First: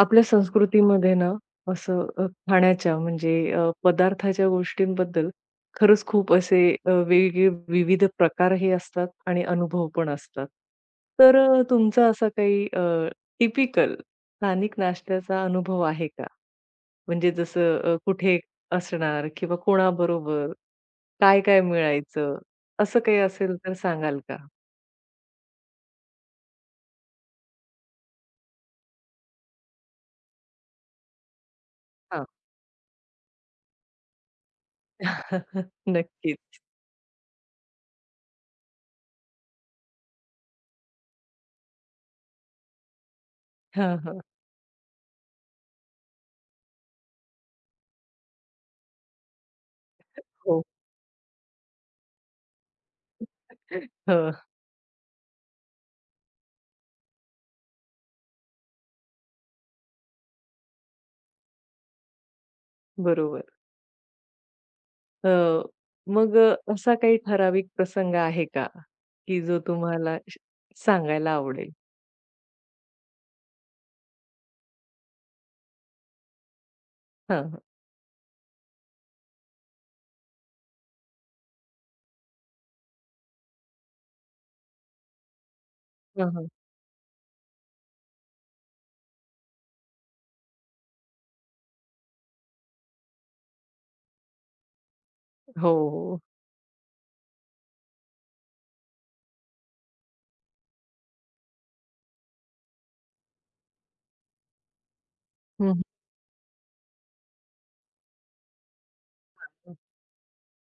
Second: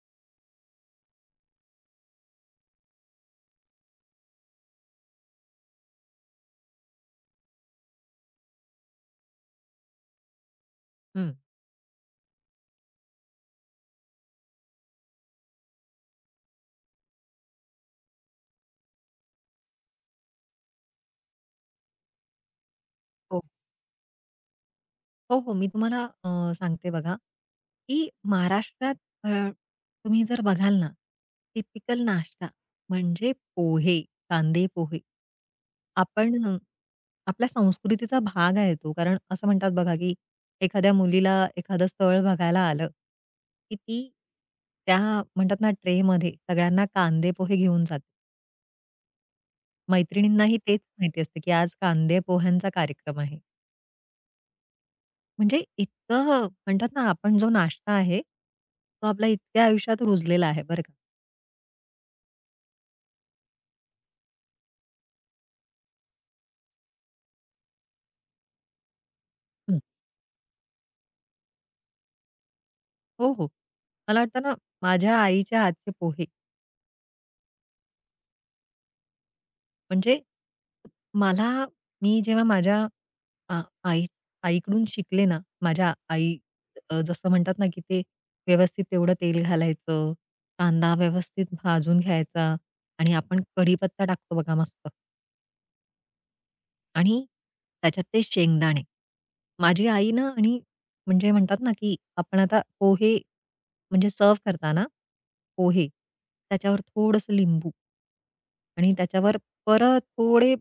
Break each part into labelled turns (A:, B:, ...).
A: आपल्या संस्कृतीमध्ये ना, असं खाण्याच्या म्हणजे पदार्थाच्या गोष्टींबद्दल खरंच खूप असे वेगवेगळे विविध प्रकार हे असतात आणि अनुभव पण असतात.
B: हं.
A: तर तुमचा असा काही टिपिकल स्थानिक नाश्त्याचा अनुभव आहे का? म्हणजे जसं कुठे असणार किंवा कोणाबरोबर, काय-काय मिळायचं, असं काही
B: हो.
A: असेल तर सांगाल का?
B: हो, हो. मी तुम्हाला सांगते बघा, की महाराष्ट्रात अ, तुम्ही जर बघाल ना, टिपिकल
A: हां.
B: नाश्ता म्हणजे पोहे, कांदे पोहे. आपण अ,
A: नक्कीच.
B: आपल्या संस्कृतीचा भाग आहे तो. कारण असं म्हणतात बघा, की एखाद्या मुलीला एखादं स्थळ बघायला आलं, की
A: हां,
B: ती
A: हां.
B: त्या म्हणतात ना ट्रेमध्ये सगळ्यांना कांदे पोहे घेऊन जाते. मैत्रिणींनाही
A: हो.
B: तेच माहिती असतं, की आज कांदे पोह्यांचा कार्यक्रम आहे.
A: हं,
B: म्हणजे इतकं म्हणतात ना, आपण जो नाश्ता आहे, तो आपल्या इतक्या आयुष्यात रुजलेला आहे बरं का.
A: बरोबर. हो. मग असा काही ठराविक प्रसंग आहे का? की जो
B: हं.
A: तुम्हाला श सांगायला आवडेल?
B: हो, हो. मला वाटतं ना, माझ्या आईच्या हातचे पोहे
A: हां, हां.
B: म्हणजे मला मी जेव्हा माझ्या आ आई आईकडून शिकले ना,
A: हां, हां.
B: जसं म्हणतात ना, की ते व्यवस्थित तेवढं तेल घालायचं, कांदा व्यवस्थित भाजून घ्यायचा आणि आपण कढीपत्ता टाकतो बघा मस्त.
A: हो, हो.
B: आणि त्याच्यात ते शेंगदाणे. माझी आई ना आणि म्हणजे म्हणतात ना, की आपण आता पोहे म्हणजे सर्व्ह करताना
A: हं, हं,
B: पोहे, त्याच्यावर थोडंसं लिंबू आणि त्याच्यावर
A: हं.
B: परत थोडे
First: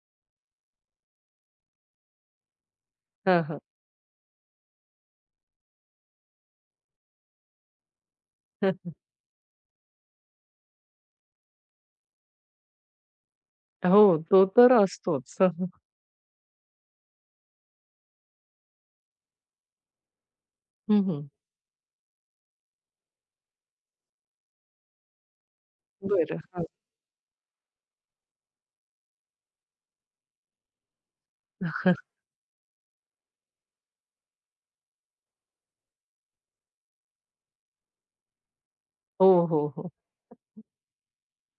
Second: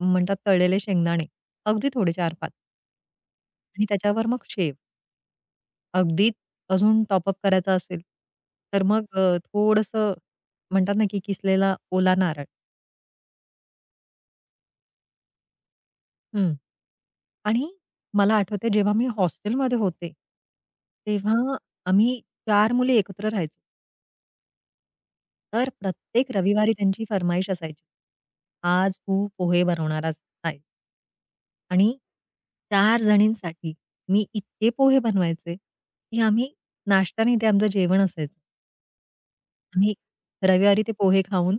B: म्हणतात तळलेले शेंगदाणे, अगदी थोडे 4-5.
A: हां, हां.
B: आणि त्याच्यावर मग शेव. अगदीच अजून टॉपअप करायचा असेल, तर
A: हं.
B: मग थोडंसं म्हणतात ना, की किसलेला ओला नारळ.
A: हो, तो तर असतोच. हं,
B: हं. आणि मला आठवते जेव्हा मी हॉस्टेलमध्ये होते,
A: हं.
B: तेव्हा आम्ही 4 मुली एकत्र राहायचो. तर प्रत्येक
A: बरं. हां.
B: रविवारी त्यांची फर्माईश असायची. आज तू पोहे बनवणारच आहेस आणि 4 जणींसाठी मी इतके पोहे बनवायचे, की आम्ही नाश्ता नाही ते आमचं जेवण असायचं.
A: हो, हो, हो.
B: आम्ही रविवारी ते पोहे खाऊन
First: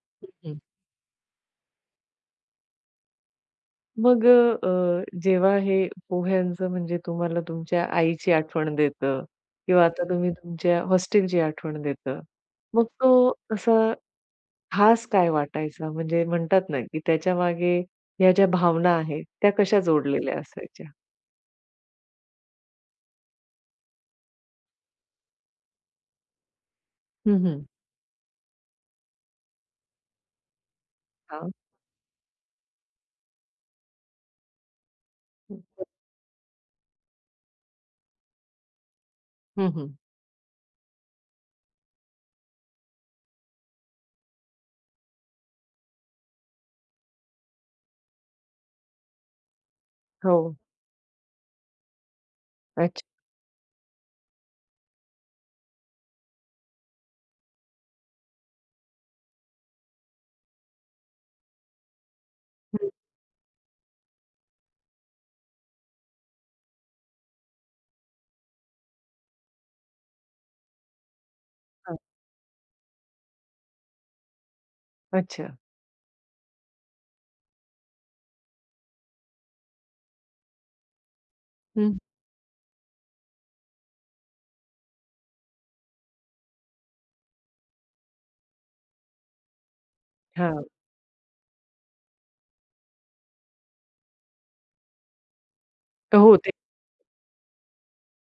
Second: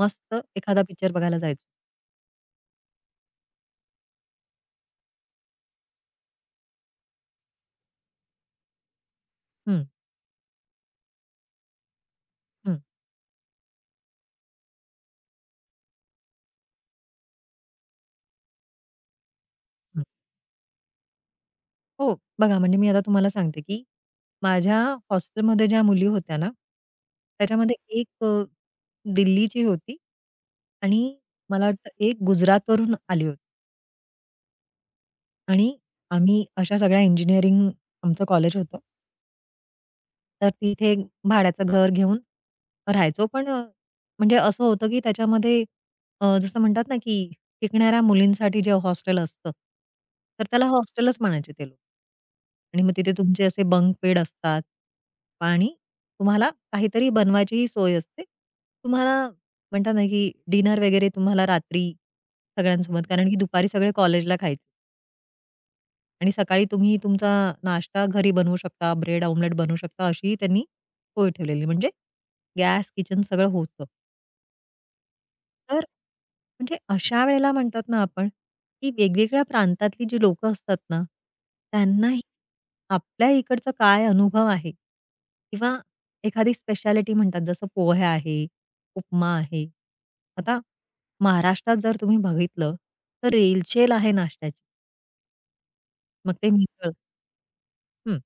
B: मस्त
A: हं.
B: एखादा पिक्चर बघायला जायचो.
A: मग जेव्हा हे पोह्यांचं म्हणजे तुम्हाला तुमच्या आईची आठवण देतं
B: हं,
A: किंवा आता तुम्ही तुमच्या हॉस्टेलची आठवण देतं.
B: हं.
A: मग तो असा खास काय वाटायचा? म्हणजे म्हणतात ना, की त्याच्यामागे ह्या ज्या भावना आहेत, त्या कशा जोडलेल्या असायच्या?
B: हो, बघा म्हणजे मी आता तुम्हाला सांगते, की माझ्या हॉस्टेलमध्ये ज्या मुली होत्या ना,
A: हं, हं.
B: त्याच्यामध्ये एक दिल्लीची होती आणि
A: हां.
B: मला वाटतं एक गुजरातवरून आली होती
A: हं,
B: आणि आम्ही अशा सगळ्या इंजिनिअरिंग आमचं कॉलेज होतं.
A: हं, हं.
B: तर तिथे भाड्याचं घर घेऊन राहायचो. म्हणजे असं होतं, की त्याच्यामध्ये जसं म्हणतात ना, की शिकणाऱ्या मुलींसाठी जे हॉस्टेल असतं,
A: हो.
B: तर त्याला हॉस्टेलच म्हणायचे ते लोक. आणि मग
A: अच्छा.
B: तिथे तुमचे असे बंक बेड असतात आणि तुम्हाला काहीतरी बनवायचीही सोय असते. तुम्हाला म्हणतात ना, की डिनर वगैरे तुम्हाला रात्री
A: हं.
B: सगळ्यांसोबत कारण की दुपारी सगळे कॉलेजला खायचे. आणि सकाळी तुम्ही तुमचा नाश्ता घरी बनवू शकता, ब्रेड ऑमलेट बनवू शकता, अशी त्यांनी सोय ठेवलेली. म्हणजे
A: हां.
B: गॅस, किचन सगळं होतं.
A: अच्छा.
B: तर म्हणजे अशा वेळेला म्हणतात ना आपण, की वेगवेगळ्या प्रांतातली जी लोकं असतात ना,
A: हं.
B: त्यांनाही आपल्या इकडचा काय अनुभव आहे किंवा एखादी स्पेशालिटी म्हणतात, जसं पोह्या आहे, उपमा आहे. आता
A: हां.
B: महाराष्ट्रात जर तुम्ही बघितलं, तर रेलचेल आहे नाश्त्याची. मग
A: हो,
B: ते
A: ते
B: मिसळ हं,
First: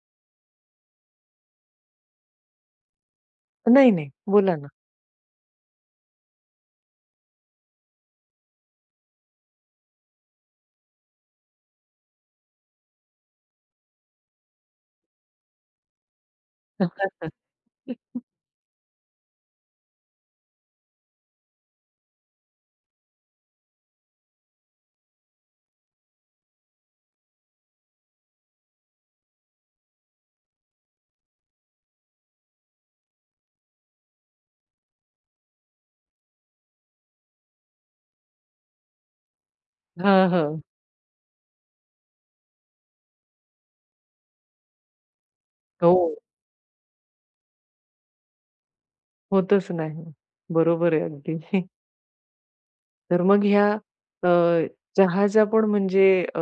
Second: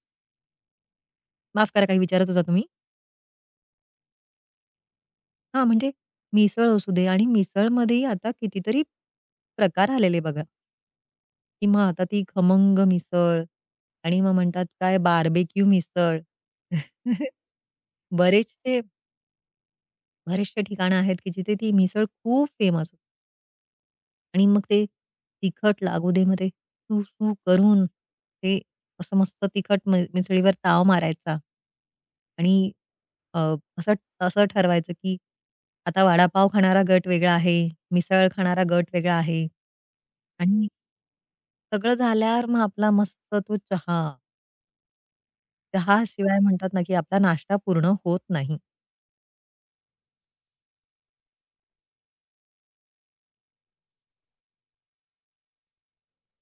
B: माफ करा काही विचारत होता तुम्ही?
A: नाही, नाही. बोला ना.
B: हां, म्हणजे मिसळ असू दे आणि मिसळमध्येही आता कितीतरी प्रकार आलेले बघा, की मग आता ती खमंग मिसळ आणि मग म्हणतात काय बार्बेक्यू मिसळ. बरेचसे बरेचसे ठिकाणं आहेत, की जिथे ती मिसळ खूप फेमस आणि मग ते तिखट लागू दे, मग ते सू-सू करून ते असं मस्त तिखट मिसळीवर ताव मारायचा आणि अ, असं असं ठरवायचं, की आता वडापाव खाणारा गट वेगळा आहे, मिसळ खाणारा गट वेगळा आहे
A: हां, हां.
B: आणि सगळं झाल्यावर मग आपला मस्त तो चहा.
A: हो.
B: चहाशिवाय म्हणतात ना, की आपला नाश्ता पूर्ण होत नाही.
A: होतच नाही. बरोबर आहे अगदी. तर मग ह्या अ, चहाचा पण म्हणजे अ,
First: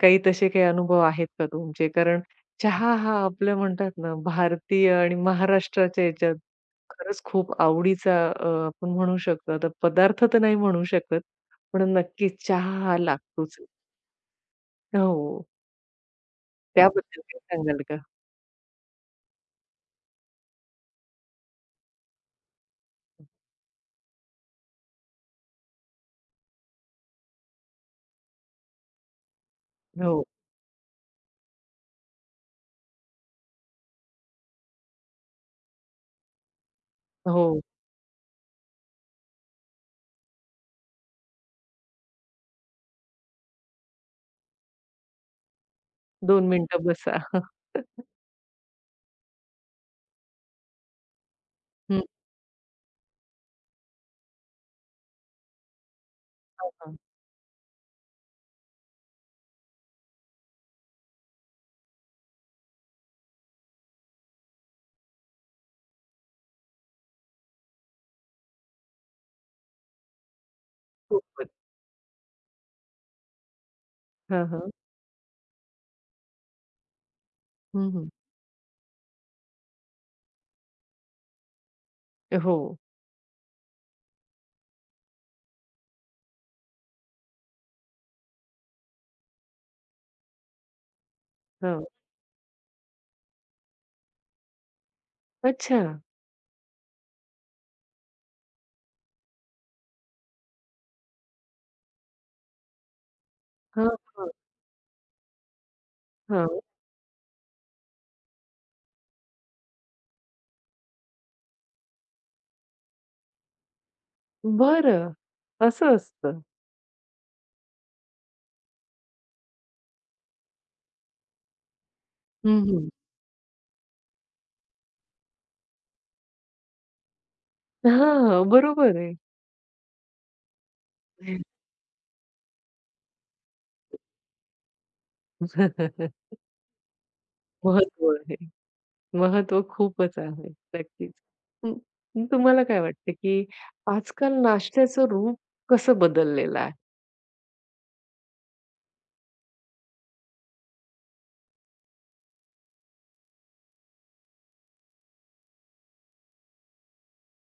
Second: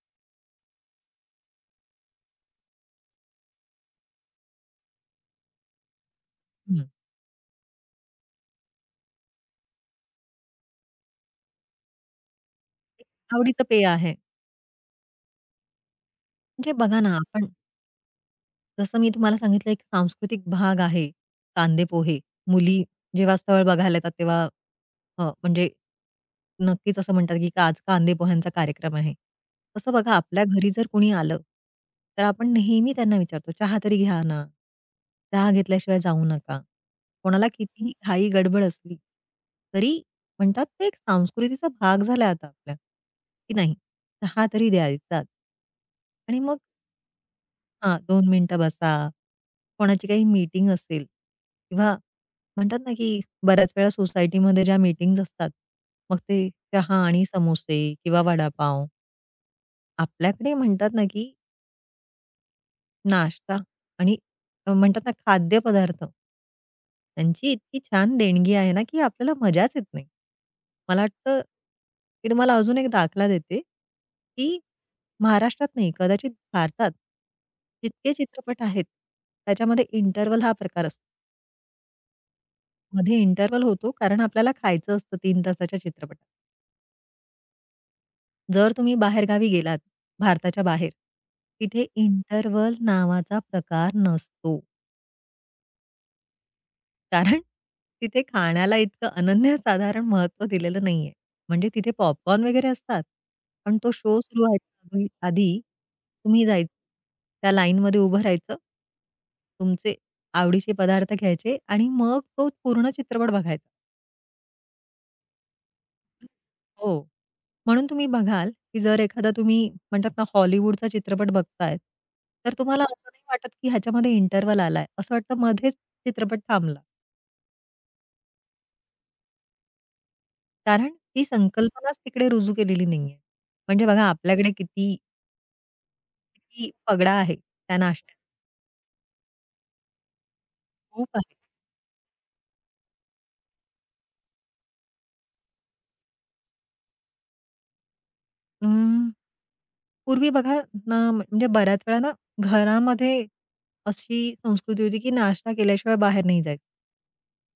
A: काही तसे काही अनुभव आहेत का तुमचे? कारण चहा हा आपल्या म्हणतात ना, भारतीय आणि महाराष्ट्राच्या ह्याच्यात
B: हं.
A: खरंच खूप आवडीचा आपण म्हणू शकतो. आता पदार्थ तर नाही म्हणू शकत, पण नक्कीच चहा हा लागतोच.
B: आवडीचं पेय आहे.
A: हो,
B: म्हणजे बघा ना,
A: त्याबद्दल काही
B: आपण
A: सांगाल का?
B: जसं मी तुम्हाला सांगितलं एक सांस्कृतिक भाग आहे कांदे पोहे. मुली जेव्हा स्थळ बघायला येतात तेव्हा म्हणजे नक्कीच असं म्हणतात की का आज कांदे पोह्यांचा कार्यक्रम आहे. तसं बघा
A: हो,
B: आपल्या घरी जर कोणी आलं, तर आपण नेहमी त्यांना विचारतो, "चहा तरी घ्या ना. चहा घेतल्याशिवाय जाऊ नका." कोणाला
A: हो.
B: कितीही घाई गडबड असली, तरी म्हणतात ते एक संस्कृतीचा भाग झाला आता आपल्या, की नाही चहा तरी द्यायचाच. आणि
A: 2
B: मग
A: मिनिटं बसा.
B: हां, 2 मिनिटं बसा. कोणाची काही मीटिंग असेल किंवा
A: हं,
B: म्हणतात ना, की बऱ्याच वेळा सोसायटीमध्ये ज्या मीटिंग्ज असतात, मग ते
A: हां.
B: चहा आणि समोसे किंवा वडापाव. आपल्याकडे म्हणतात ना, की नाश्ता आणि म्हणतात ना खाद्यपदार्थ. त्यांची इतकी छान देणगी आहे ना, की आपल्याला मजाच येत नाही. मला वाटतं
A: खूपच.
B: मी तुम्हाला अजून एक दाखला देते,
A: हां,
B: की
A: हां.
B: महाराष्ट्रात नाही कदाचित भारतात
A: हं, हं.
B: जितके चित्रपट आहेत, त्याच्यामध्ये इंटरव्हल हा प्रकार असतो.
A: हो.
B: मध्ये इंटरव्हल होतो कारण आपल्याला खायचं असतं 3 तासाच्या चित्रपटात. जर तुम्ही बाहेरगावी गेलात भारताच्या बाहेर, तिथे
A: हां.
B: इंटरव्हल नावाचा प्रकार नसतो.
A: अच्छा.
B: कारण तिथे खाण्याला इतकं अनन्यसाधारण महत्त्व दिलेलं नाहीये. म्हणजे तिथे पॉपकॉर्न वगैरे असतात. पण
A: हां,
B: तो शो
A: हां.
B: सुरू व्हायच्या आधी आधी तुम्ही
A: हां.
B: जायचं, त्या लाईनमध्ये उभं राहायचं. तुमचे आवडीचे पदार्थ घ्यायचे आणि मग तो पूर्ण चित्रपट बघायचा.
A: बरं. असं असतं.
B: हो. म्हणून तुम्ही बघाल, की जर एखादा तुम्ही म्हणतात ना हॉलिवूडचा चित्रपट बघताय, तर
A: हं,
B: तुम्हाला
A: हं.
B: असं नाही वाटत, की ह्याच्यामध्ये इंटरव्हल आलाय. असं वाटतं मध्येच चित्रपट थांबला.
A: हां, बरोबर आहे.
B: कारण ती संकल्पनाच तिकडे रुजू केलेली नाहीये. म्हणजे बघा आपल्याकडे किती, किती फगडा आहे त्या
A: महत्त्व
B: नाश्त्यात
A: आहे. महत्त्व खूपच आहे.
B: खूप
A: नक्कीच.
B: आहे.
A: हं, मग तुम्हाला काय वाटतं, की आजकाल नाश्त्याचं रूप कसं बदललेलं आहे?
B: अं, पूर्वी बघा ना म्हणजे बऱ्याच वेळा ना घरामध्ये अशी संस्कृती होती की नाश्ता केल्याशिवाय बाहेर नाही जायचं.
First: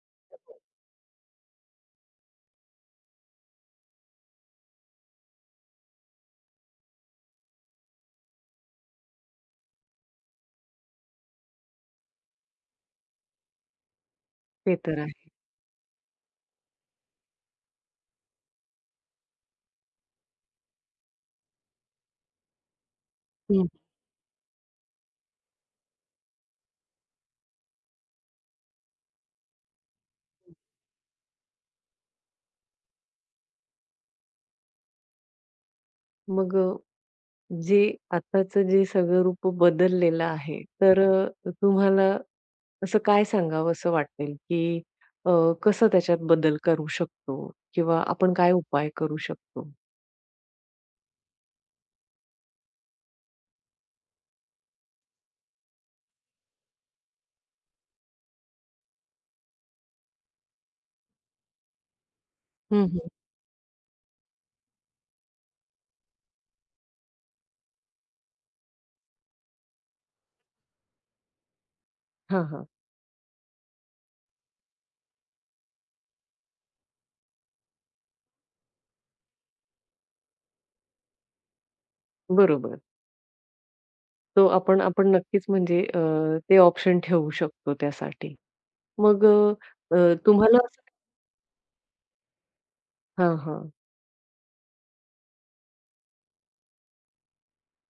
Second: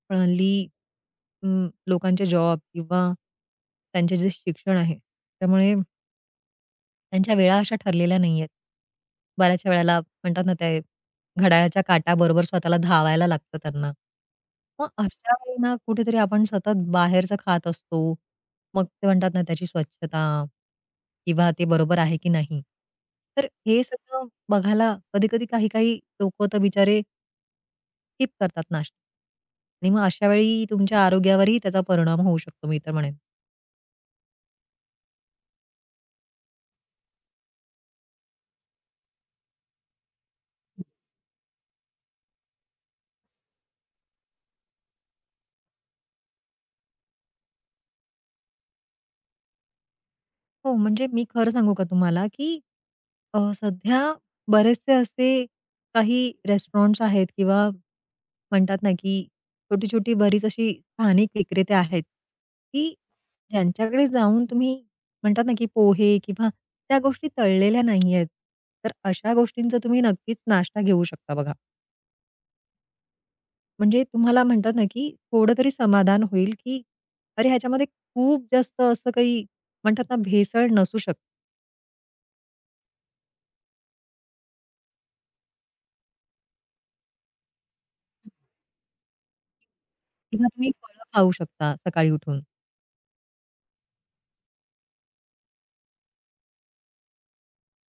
B: पण हल्ली लोकांचे जॉब किंवा त्यांचे जे शिक्षण आहे त्यामुळे त्यांच्या वेळा अशा ठरलेल्या नाहीयेत. बऱ्याचशा वेळेला म्हणतात ना, ते घड्याळाच्या काट्याबरोबर स्वतःला धावायला लागतं त्यांना.
A: ते
B: मग
A: तर आहे.
B: अशा वेळी ना कुठेतरी आपण सतत बाहेरचं खात असतो. मग ते म्हणतात ना, त्याची स्वच्छता किंवा ते बरोबर आहे की नाही. तर
A: हं.
B: हे सगळं बघायला कधी-कधी काही-काही लोकं तर बिचारे स्किप करतात नाश्ता आणि मग अशा वेळी तुमच्या आरोग्यावरही त्याचा परिणाम होऊ शकतो, मी तर म्हणेन.
A: मग जे आताचं जे सगळं रूप बदललेलं आहे, तर तुम्हाला असं काय सांगावसं वाटेल, की अ, कसं त्याच्यात बदल करू शकतो किंवा आपण काय उपाय करू शकतो?
B: हो, म्हणजे मी खरं सांगू का तुम्हाला, की सध्या बरेचसे असे काही रेस्टॉरंट्स आहेत किंवा म्हणतात ना, की छोटी-छोटी बरीच अशी स्थानिक विक्रेते आहेत, की ज्यांच्याकडे जाऊन तुम्ही म्हणतात ना, की पोहे किंवा त्या गोष्टी तळलेल्या नाहीयेत. तर अशा गोष्टींचा तुम्ही नक्कीच नाश्ता घेऊ शकता बघा.
A: हां, हां.
B: म्हणजे तुम्हाला म्हणतात ना, की थोडं तरी समाधान होईल, की अरे, ह्याच्यामध्ये खूप जास्त असं काही म्हणतात ना, भेसळ नसू शकते.
A: बरोबर. तो आपण आपण नक्कीच म्हणजे ते ऑप्शन ठेवू शकतो त्यासाठी. मग अ, अ,
B: किंवा
A: तुम्हाला
B: तुम्ही
A: असं
B: फळं खाऊ शकता सकाळी उठून.
A: हां, हां.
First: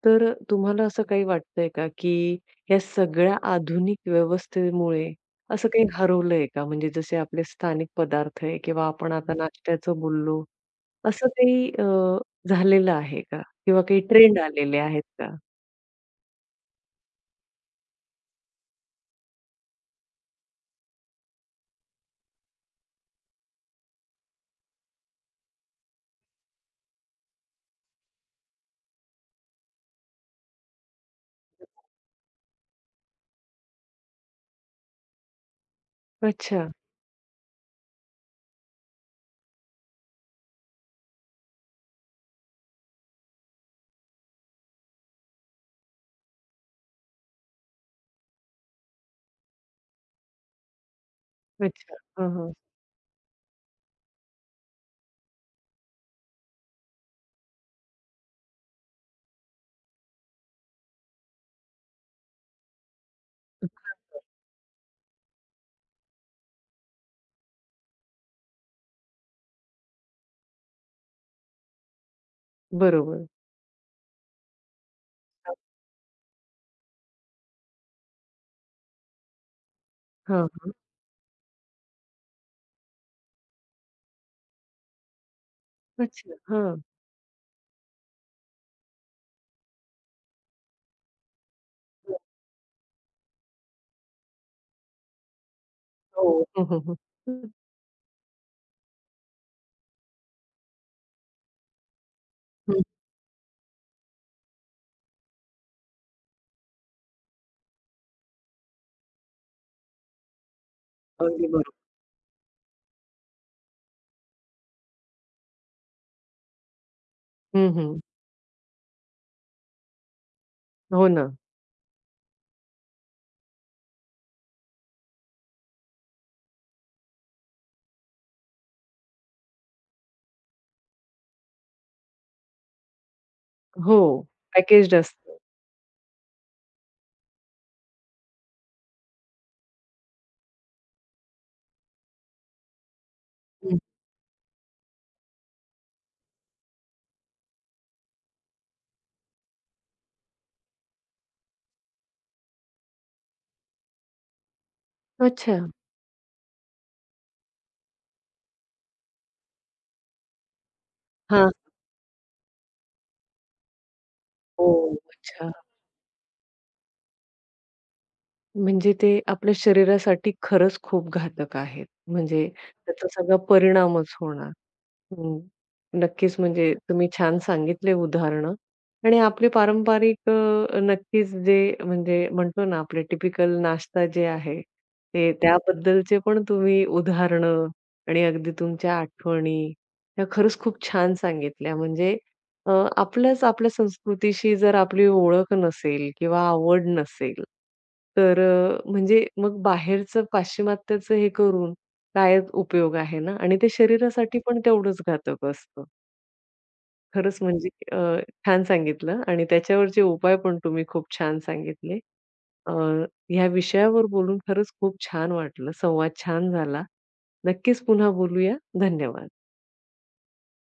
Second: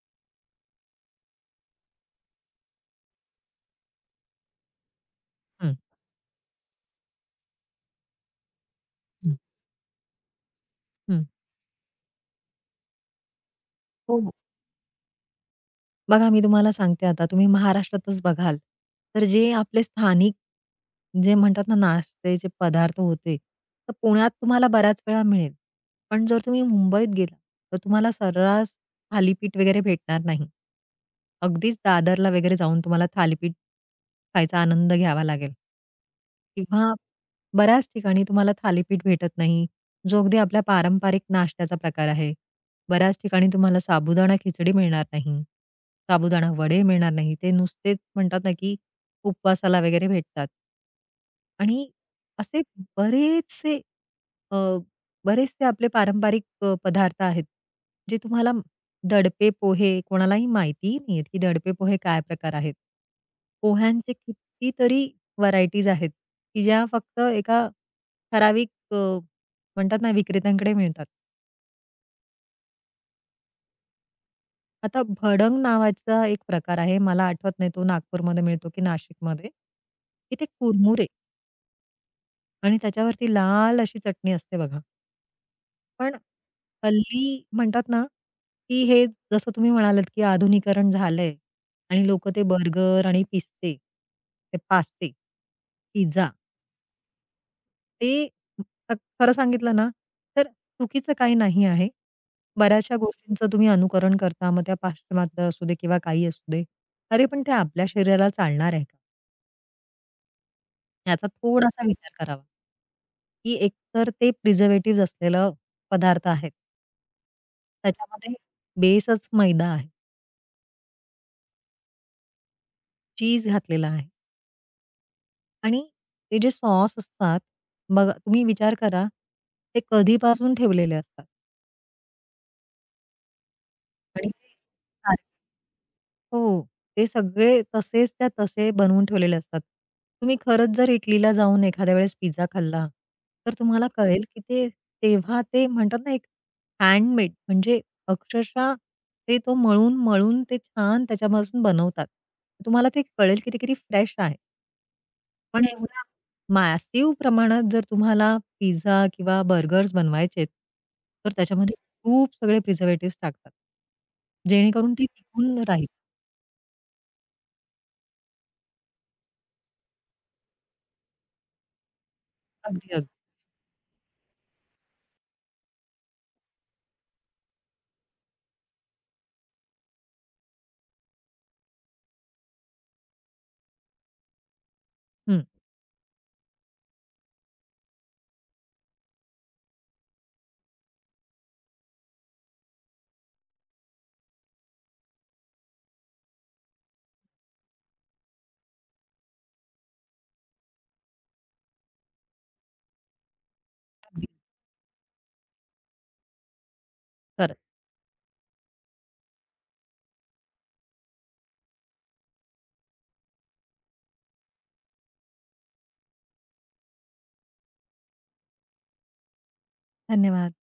A: तर तुम्हाला असं काही वाटतंय का, की या सगळ्या आधुनिक व्यवस्थेमुळे असं
B: हं,
A: काही हरवलंय का? म्हणजे जसे आपले स्थानिक पदार्थ आहे किंवा आपण आता
B: हं.
A: नाश्त्याचं बोललो,
B: हं.
A: असं काही झालेलं आहे का? किंवा काही
B: हो, हो.
A: ट्रेंड आलेले आहेत का?
B: बघा मी तुम्हाला सांगते आता तुम्ही महाराष्ट्रातच बघाल, तर जे आपले स्थानिक जे म्हणतात ना नाश्त्याचे पदार्थ होते, तर पुण्यात तुम्हाला बऱ्याच वेळा मिळेल. पण जर तुम्ही मुंबईत गेला, तर तुम्हाला सर्रास थालीपीठ वगैरे भेटणार नाही. अगदीच दादरला वगैरे जाऊन तुम्हाला थालीपीठ खायचा आनंद घ्यावा लागेल.
A: अच्छा,
B: किंवा बऱ्याच ठिकाणी तुम्हाला थालीपीठ भेटत नाही, जो अगदी आपल्या पारंपरिक नाश्त्याचा प्रकार आहे. बऱ्याच ठिकाणी तुम्हाला साबुदाणा खिचडी मिळणार नाही, साबुदाणा वडे मिळणार नाही. ते नुसतेच म्हणतात ना, की उपवासाला वगैरे भेटतात. आणि
A: अच्छा. हां, हां.
B: असे बरेचसे अ, बरेचसे आपले पारंपरिक पदार्थ आहेत, जे तुम्हाला म- दडपे पोहे कोणालाही माहितीही नाहीयेत, की दडपे पोहे काय प्रकार आहेत? पोह्यांचे कितीतरी व्हरायटीज आहेत, की ज्या फक्त एका ठराविक अ, म्हणतात ना विक्रेत्यांकडे मिळतात.
A: बरोबर.
B: आता भडंग नावाचा एक प्रकार आहे. मला आठवत नाही तो नागपूरमध्ये मिळतो की नाशिकमध्ये. तिथे
A: हां, हां.
B: कुरमुरे आणि त्याच्यावरती लाल अशी चटणी असते बघा. पण
A: अच्छा. हां.
B: हल्ली म्हणतात ना, की हे जसं तुम्ही म्हणालात, की आधुनिकीकरण झालंय आणि लोकं ते बर्गर आणि पिस्ते, ते पास्ते,
A: हो.
B: पिझ्झा
A: हं, हं, हं.
B: ते अ, खरं सांगितलं ना, तर चुकीचं काही नाही आहे.
A: हं.
B: बऱ्याचशा गोष्टींचं तुम्ही अनुकरण करता, मग त्या पाश्चिमात्य असू दे किंवा काही असू दे. अरे, पण ते आपल्या शरीराला चालणार आहे का? याचा
A: अगदी बरोबर.
B: थोडासा विचार करावा. की एकतर ते प्रिझर्व्हेटिव्हज असलेलं पदार्थ आहेत.
A: हं, हं.
B: त्याच्यामध्ये बेसच मैदा आहे,
A: हो ना.
B: चीज घातलेला आहे आणि ते जे सॉस असतात, बघा तुम्ही विचार करा, ते कधीपासून ठेवलेले असतात
A: हो.
B: आणि ते
A: पॅकेज्ड असतं.
B: हो. ते सगळे तसेच्या तसे बनवून ठेवलेले असतात. तुम्ही खरंच जर इटलीला जाऊन एखाद्या वेळेस पिझ्झा खाल्ला, तर
A: हं.
B: तुम्हाला कळेल की ते तेव्हा ते म्हणतात ना, एक हँडमेड म्हणजे अक्षरशः ते तो मळून-मळून ते छान त्याच्यापासून बनवतात. तुम्हाला ते कळेल की ते किती फ्रेश आहे.
A: अच्छा.
B: पण एवढ्या मॅसिव्ह प्रमाणात जर तुम्हाला पिझ्झा किंवा बर्गर्स बनवायचेत, तर
A: हां.
B: त्याच्यामध्ये खूप सगळे प्रिझर्व्हेटिव्हज टाकतात. जेणेकरून
A: हो.
B: ते
A: अच्छा.
B: टिकून राहील.
A: म्हणजे ते आपल्या शरीरासाठी खरंच खूप घातक आहेत. म्हणजे
B: अगदी,
A: त्याचा
B: अगदी.
A: सगळा परिणामच होणार. हो. नक्कीच, म्हणजे तुम्ही छान सांगितले उदाहरणं आणि आपले पारंपरिक नक्कीच जे म्हणजे म्हणतो ना आपले टिपिकल नाश्ता जे आहे, ते त्याबद्दलचे पण तुम्ही उदाहरणं आणि अगदी तुमच्या आठवणी, ह्या खरंच खूप छान सांगितल्या. म्हणजे अ, आपल्या संस्कृतीशी जर आपली ओळख नसेल किंवा आवड नसेल, तर म्हणजे मग बाहेरचं पाश्चिमात्याचं हे करून काय उपयोग आहे ना आणि ते शरीरासाठी पण तेवढंच घातक असतं. खरंच
B: खरंच.
A: म्हणजे अ, छान सांगितलं आणि त्याच्यावरचे उपाय पण तुम्ही खूप छान सांगितले. अ, ह्या विषयावर बोलून खरंच खूप छान वाटलं. संवाद छान झाला. नक्कीच पुन्हा बोलूया. धन्यवाद.
B: धन्यवाद.